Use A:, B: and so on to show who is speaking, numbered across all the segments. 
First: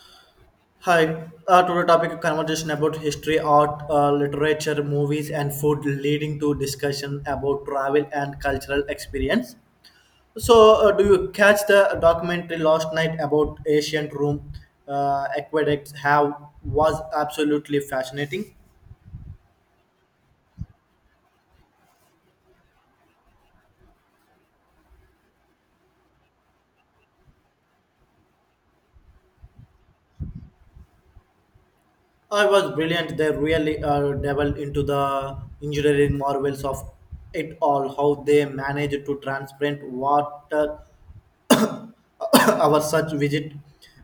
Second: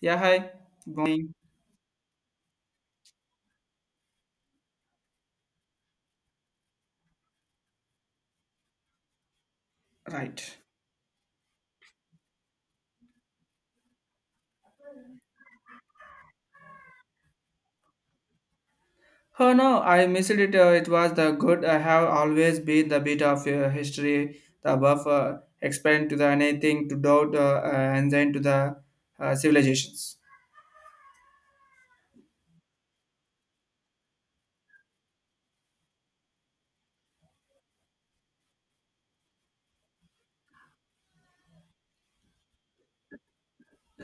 A: Yeah, hi.
B: Hi,
A: Going
B: today topic of conversation about history, art, literature, movies, and food, leading to discussion about travel and cultural experience.
A: right.
B: So, do you catch the documentary last night about ancient Rome aqueducts? How was absolutely fascinating.
A: Oh no, I missed it. It was the good. I have always been the bit of history, the buffer, expand to the anything to doubt, and then to the civilizations.
B: I was brilliant. They really delved into the engineering marvels of it all, how they managed to transparent water our such visit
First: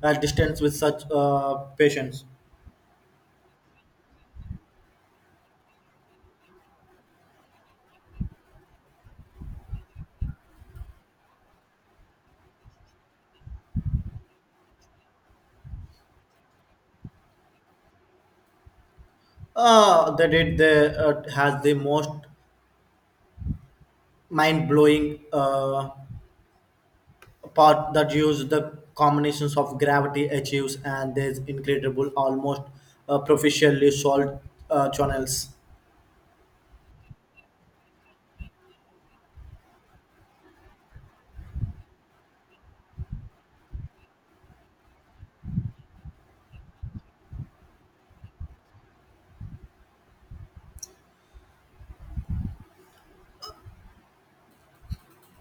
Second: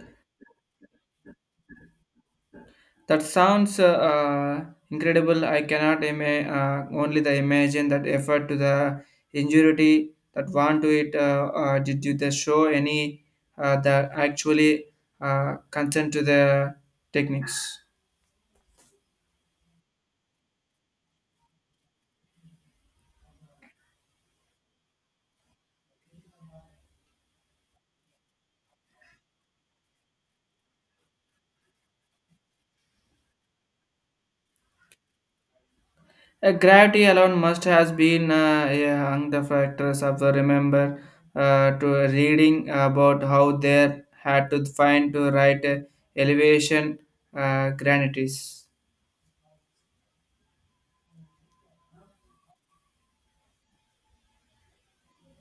B: distance with such patients.
A: That sounds uh, incredible. I cannot only the imagine that effort to the ingenuity that want to it. Did you the show any that actually concern to the techniques?
B: That it they, has the most mind-blowing uh, part that use the combinations of gravity achieves and there's incredible almost proficiently solved channels.
A: Gravity alone must has been yeah, among the factors of the remember to reading about how they had to find to write elevation granities.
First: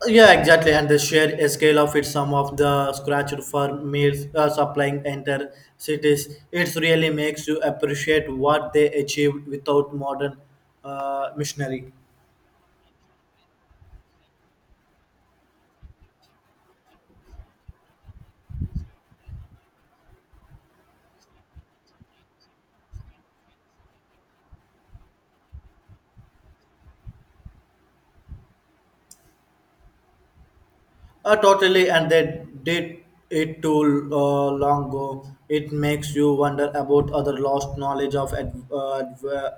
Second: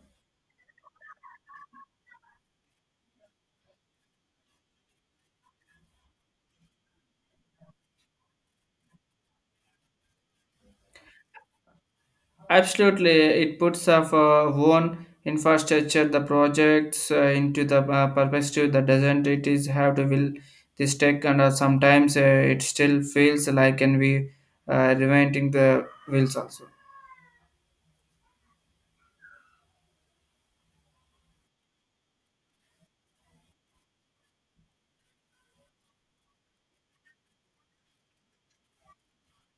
B: Yeah, exactly. And they share a scale of it. Some of the scratch for meals supplying enter cities. It really makes you appreciate what they achieved without modern machinery.
A: Absolutely, it puts of own infrastructure the projects into the perspective that doesn't it is have to will this tech and sometimes it still feels like and we reinventing the wheels also.
B: Totally, and they did it too long ago. It makes you wonder about other lost knowledge of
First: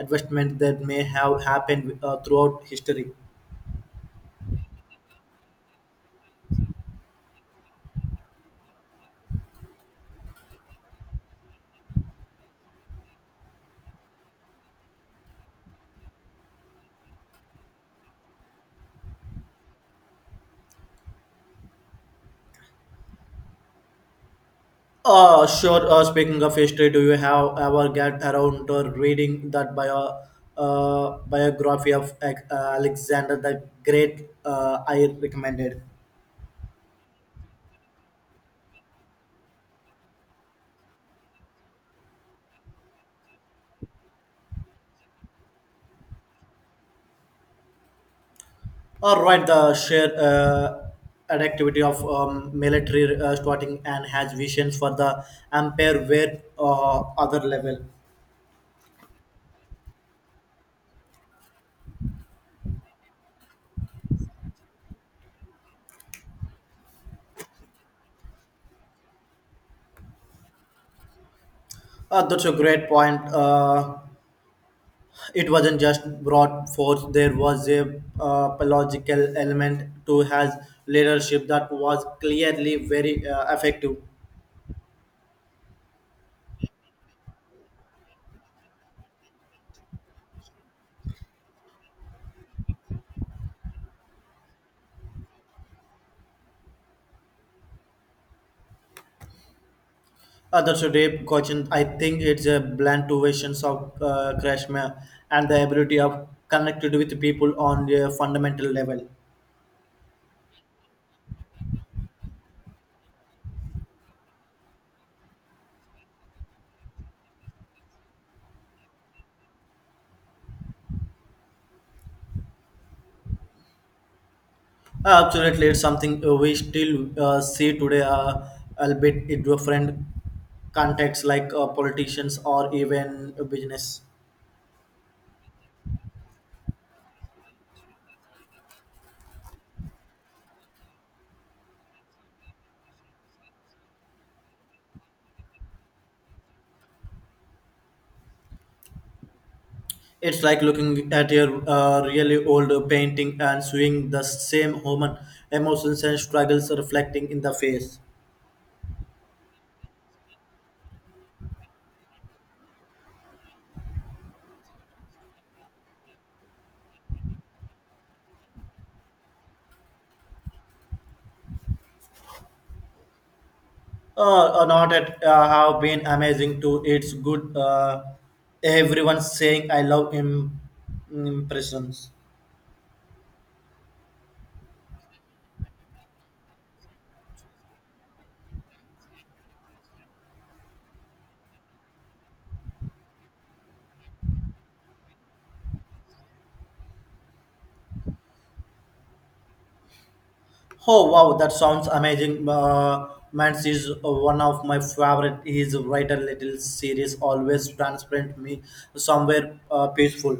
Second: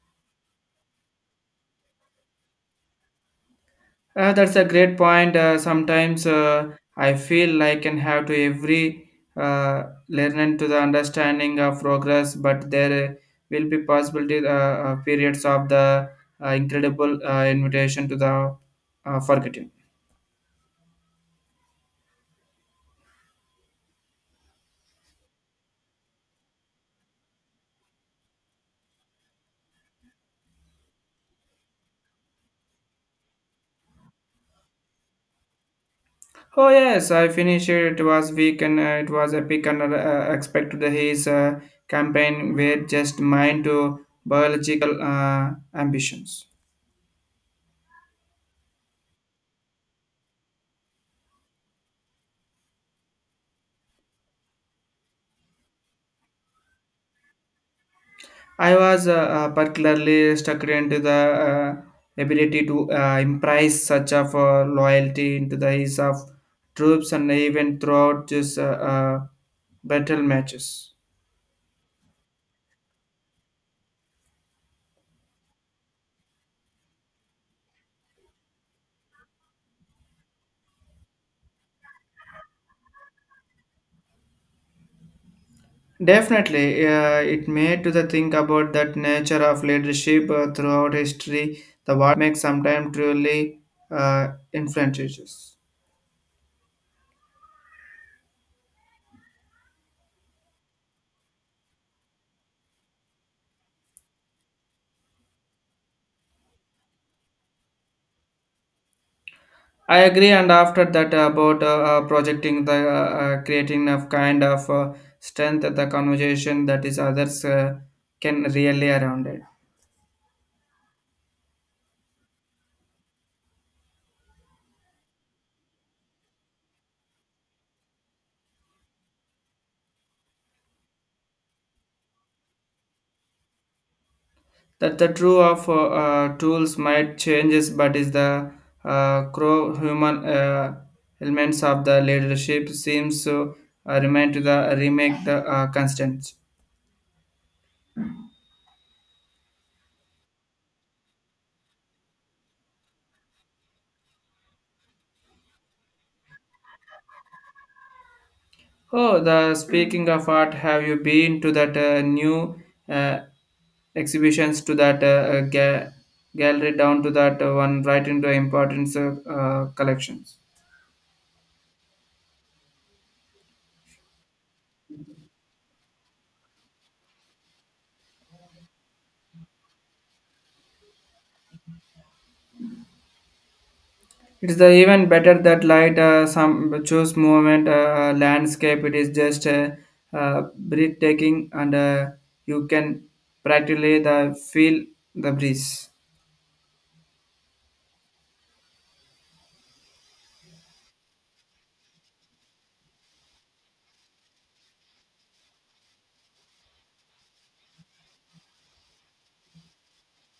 B: investment that may have happened throughout history.
A: That's a great point. Sometimes I feel like can have to every learning to the understanding of progress, but there will be possibility periods of the incredible invitation to the forgetting.
B: Sure. Speaking of history, do you have ever get around to reading that biography of Alexander the Great? I recommended.
A: Oh yes, I finished it. It was week and it was epic and expected his campaign were just mine to biological ambitions.
B: All right, the sheer activity of military starting and has visions for the empire where other level.
A: I was particularly stuck into the ability to impress such of loyalty into the eyes of troops and even throughout this battle matches.
B: That's a great point. It wasn't just brought forth. There was a biological element to his leadership that was clearly very effective.
A: Definitely, it made to the think about that nature of leadership throughout history. The what makes sometimes truly influential.
B: That's a deep question. I think it's a blend to visions of Krishna and the ability of connected with people on a fundamental level.
A: I agree, and after that, about projecting the creating a kind of strength at the conversation that is others can really around it.
B: Absolutely, it's something we still see today, albeit in different contexts like politicians or even business.
A: That the true of tools might changes, but is the crow human elements of the leadership seems to remain to the remake the constant.
B: It's like looking at a really old painting and seeing the same human emotions and struggles reflecting in the face.
A: Oh, the speaking of art, have you been to that new uh, exhibitions to that gallery down to that one right into importance collections?
B: Not at have been amazing too. It's good. Everyone saying I love impressions.
A: It's the even better that light some choose movement landscape. It is just breathtaking, and you can practically the feel the breeze.
B: Oh wow, that sounds amazing. Mance is one of my favorite. His writer little series always transplant me somewhere peaceful.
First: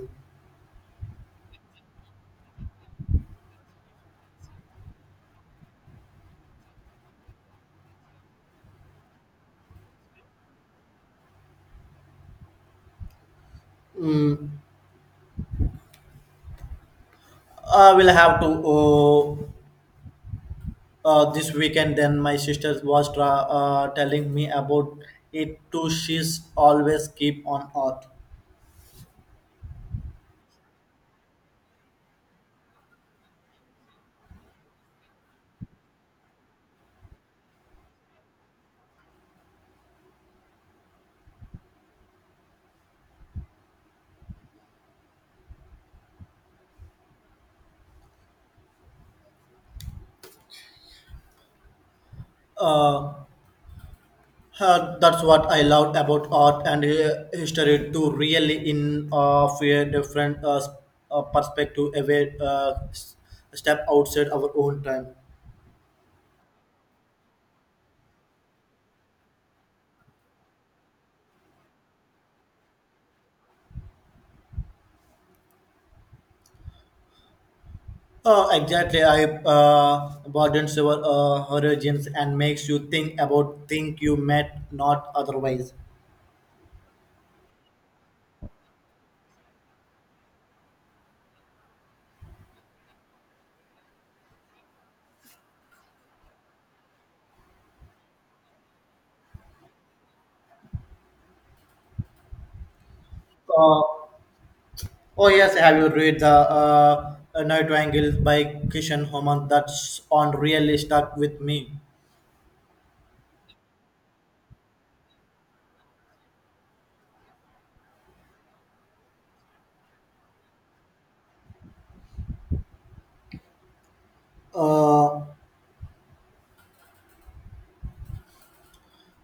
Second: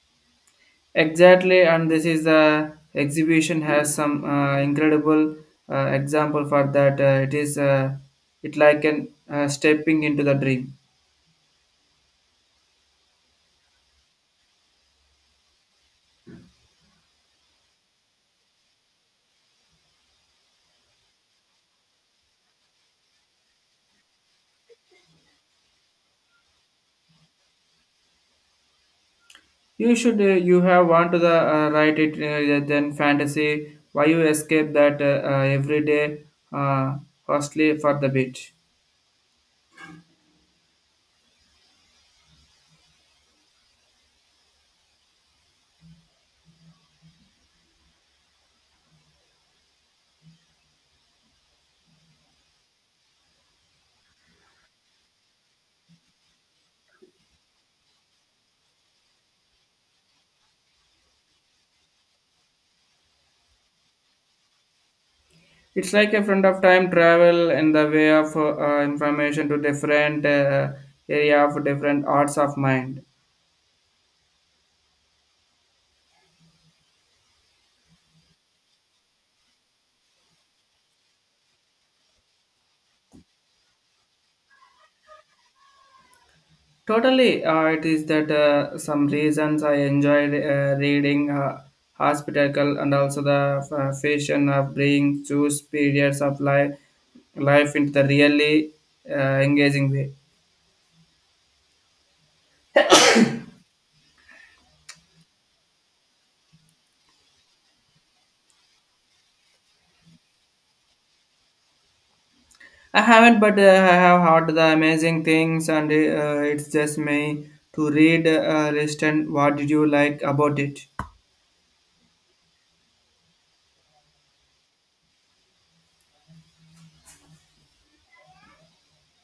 A: Exactly, and this is the exhibition has some incredible example for that. It is it like an stepping into the dream.
B: Mm, I will have to uh, this weekend. Then my sister was telling me about it too. She's always keep on earth.
A: You should you have want to the write it yeah, then fantasy. Why you escape that every day uh, costly for the bit.
B: Uh, that's what I loved about art and history to really in of a different perspective, away step outside our own time.
A: It's like a friend of time travel in the way of information to different area of different arts of mind.
B: Exactly, I broadens your horizons and makes you think about things you might not otherwise.
A: Totally, it is that some reasons I enjoyed reading Hospitacle and also the fashion of bringing choose periods of life into the really uh, engaging way.
B: Uh, oh yes, have you read the Night Angles by Kishan Homan? That's on really stuck with me.
A: I haven't, but I have heard the amazing things, and it's just me to read. Reston, what did you like about it?
B: Uh,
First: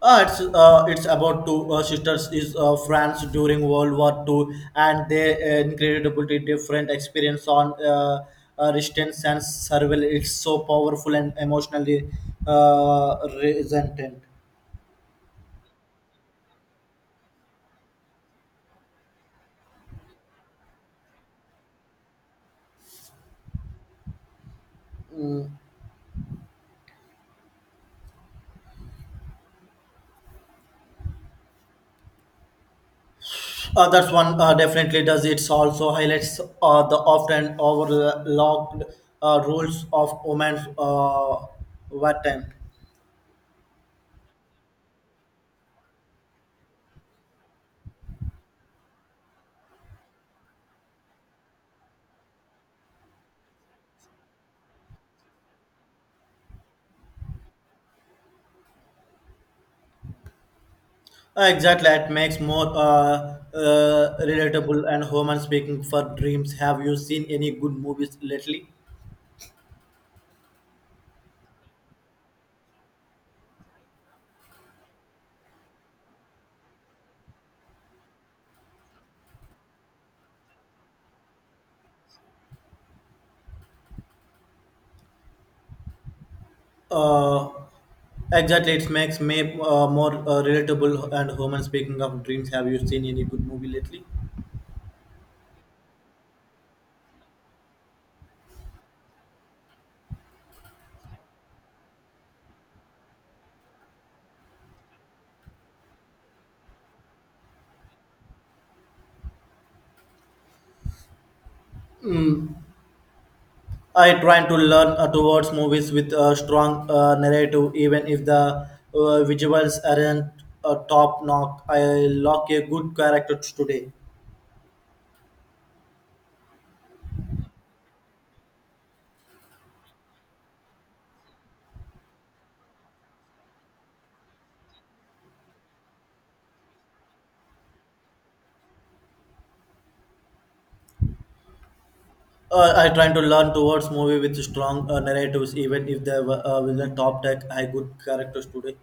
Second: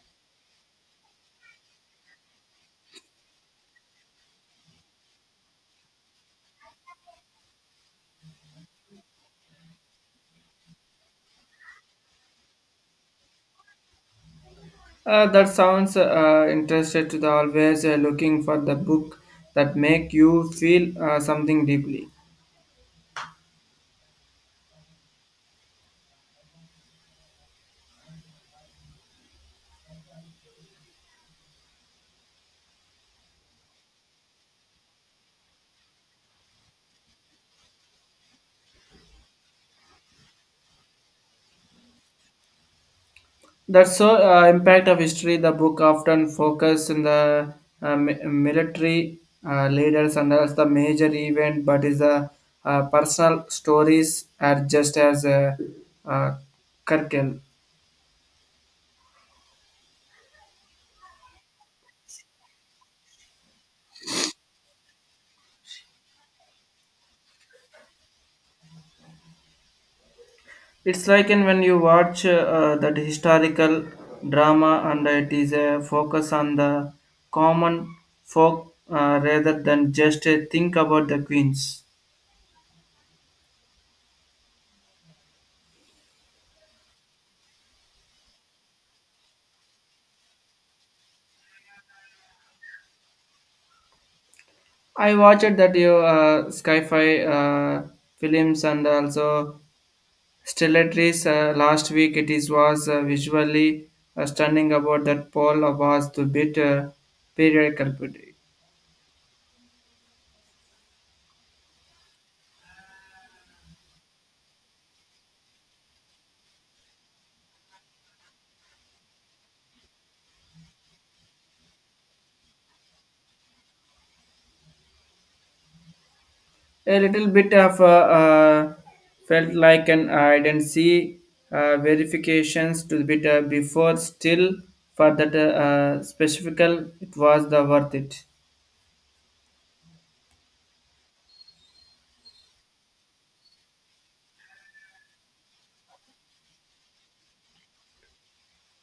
B: It's about two sisters is France during World War Two, and they incredibly different experience on resistance and survival. It's so powerful and emotionally uh, resonant.
A: That sounds interested to the always looking for the book that make you feel something deeply.
B: That's one definitely does. It's also highlights the often overlooked roles of women's wartime.
A: That's so impact of history. The book often focuses on the military leaders and as the major event, but is the personal stories are just as a uh, uh, curricle.
B: Exactly, it makes more relatable and human speaking for dreams. Have you seen any good movies lately?
A: It's like in when you watch that historical drama, and it is a focus on the common folk rather than just think about the queens.
B: Uh, exactly, it makes me more relatable and human speaking of dreams. Have you seen any good movie lately?
A: I watched that you sci-fi films and also Stellaris last week. It is was visually stunning about that Paul was the bit period culprit.
B: Mm. I trying to learn towards movies with a strong narrative, even if the visuals aren't top knock. I like a good character today.
A: A little bit of felt like an I didn't see verifications to the bit before still for that specifical it was the worth it.
B: I trying to learn towards movie with strong narratives, even if they were with a top tech, I good characters today.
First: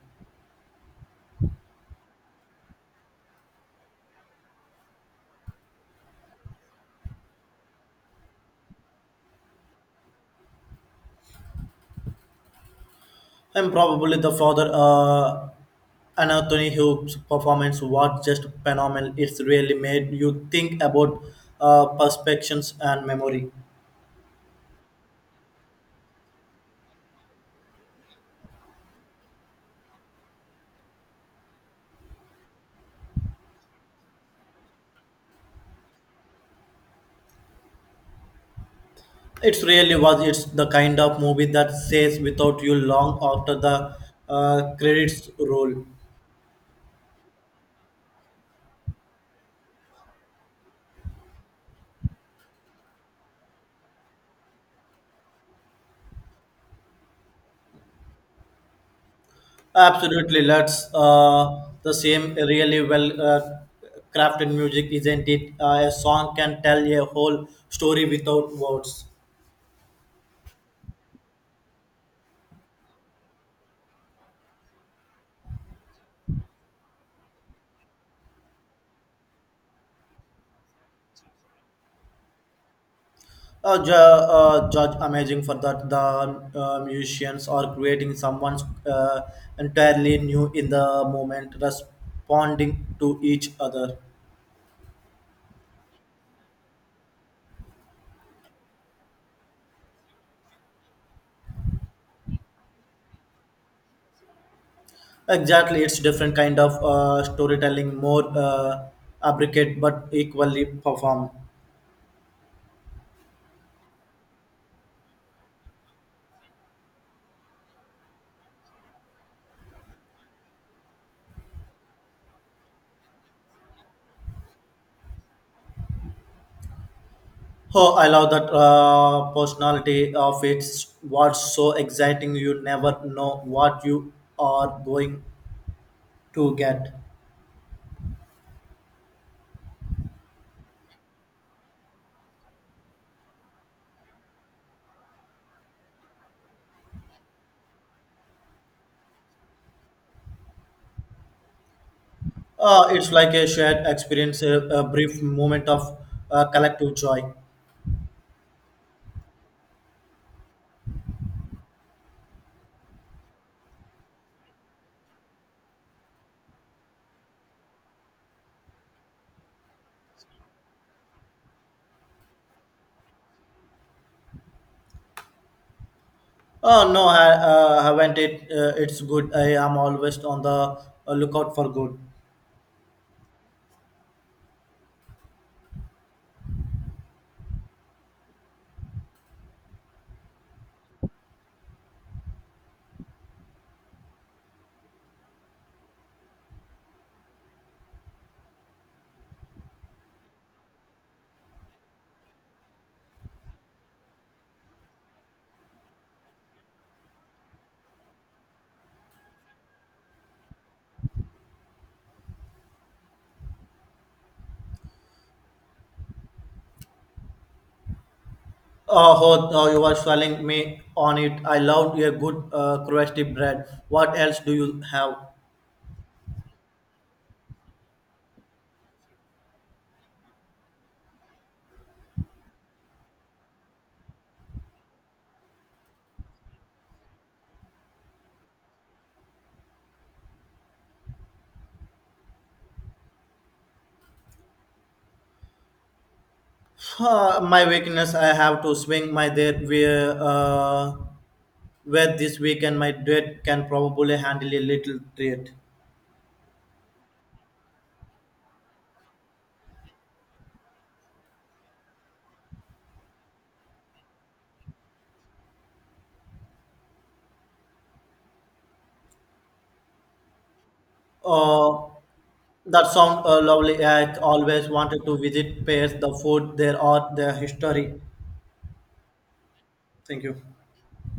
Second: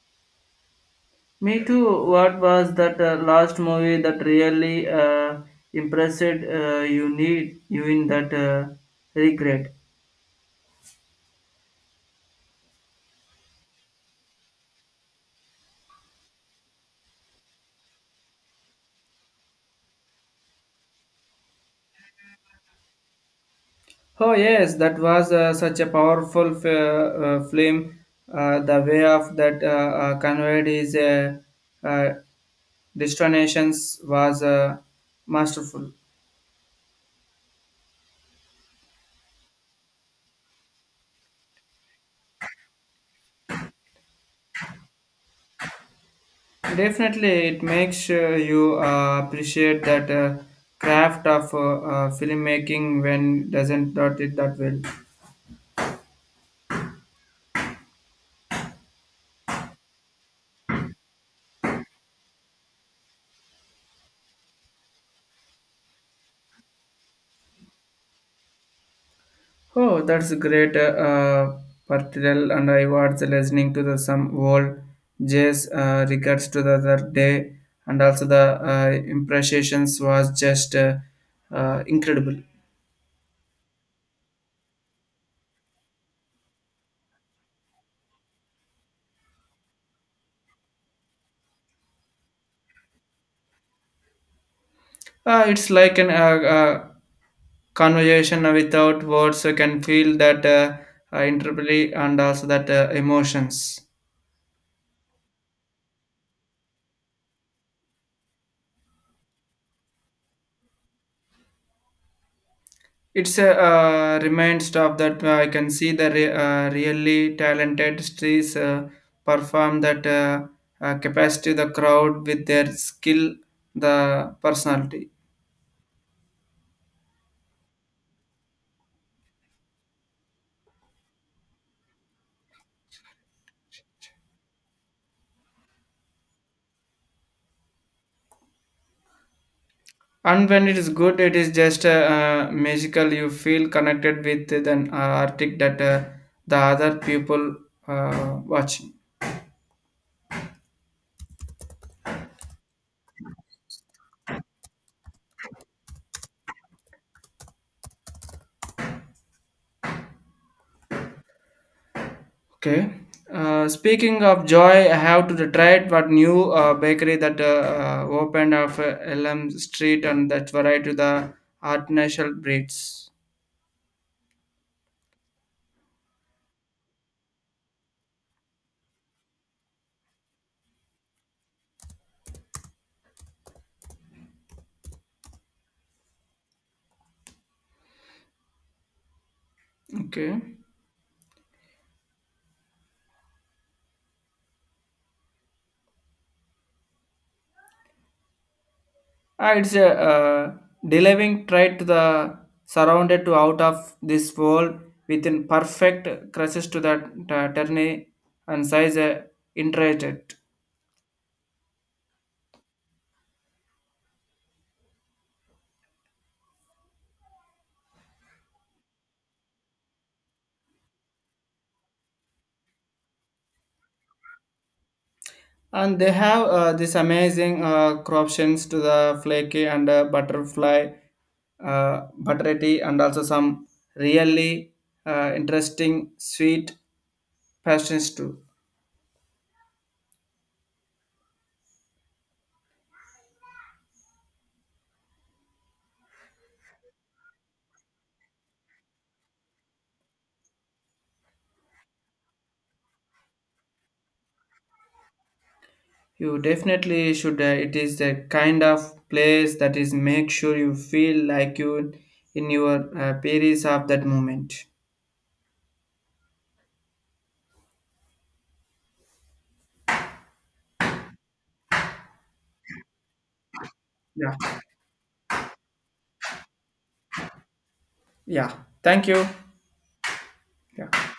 A: Me too. What was that last movie that really impressed you need you in that regret?
B: I'm probably the father Anthony Hughes performance was just phenomenal. It's really made you think about perspectives and memory.
A: Oh yes, that was such a powerful film. The way of that conveyed his uh, destinations was masterful.
B: It really was. It's the kind of movie that stays without you long after the credits roll.
A: Definitely, it makes you appreciate that craft of filmmaking when doesn't dot it that well.
B: Absolutely, that's the same really well crafted music, isn't it? A song can tell a whole story without words.
A: Oh, that's great, and I was listening to the some old jazz records to the other day, and also the impressions was just incredible.
B: Judge amazing for that. The musicians are creating someone's uh, entirely new in the moment, responding to each other.
A: It's like an conversation without words. So you can feel that interplay and also that emotions.
B: Exactly, it's different kind of storytelling, more abricate but equally performed.
A: It's a remind stuff that I can see the really talented streets perform that capacity the crowd with their skill, the personality.
B: Oh, I love that personality of it. What's so exciting, you never know what you are going to get.
A: And when it is good, it is just magical. You feel connected with an artist that the other people watching.
B: It's like a shared experience, a brief moment of collective joy.
A: Okay. Speaking of joy, I have to try it. What new bakery that opened off Elm Street and that's variety to the artificial breeds.
B: Oh, no, I haven't it. It's good. I am always on the lookout for good.
A: Okay. Ah, it's a delivering try to the surrounded to out of this world within perfect crushes to the terni and size interested.
B: Oh, oh, you are selling me on it. I love a good crusty bread. What else do you have?
A: And they have this amazing corruptions to the flaky and butterfly buttery and also some really interesting sweet passions too.
B: My weakness, I have to swing my dead where this weekend my dead can probably handle a little treat.
A: You definitely should, it is the kind of place that is make sure you feel like you in your periods of that moment.
B: Uh, that sound lovely. I
A: Yeah,
B: always wanted to visit Paris, the food there, or their history.
A: yeah, thank you,
B: Thank you.
A: yeah.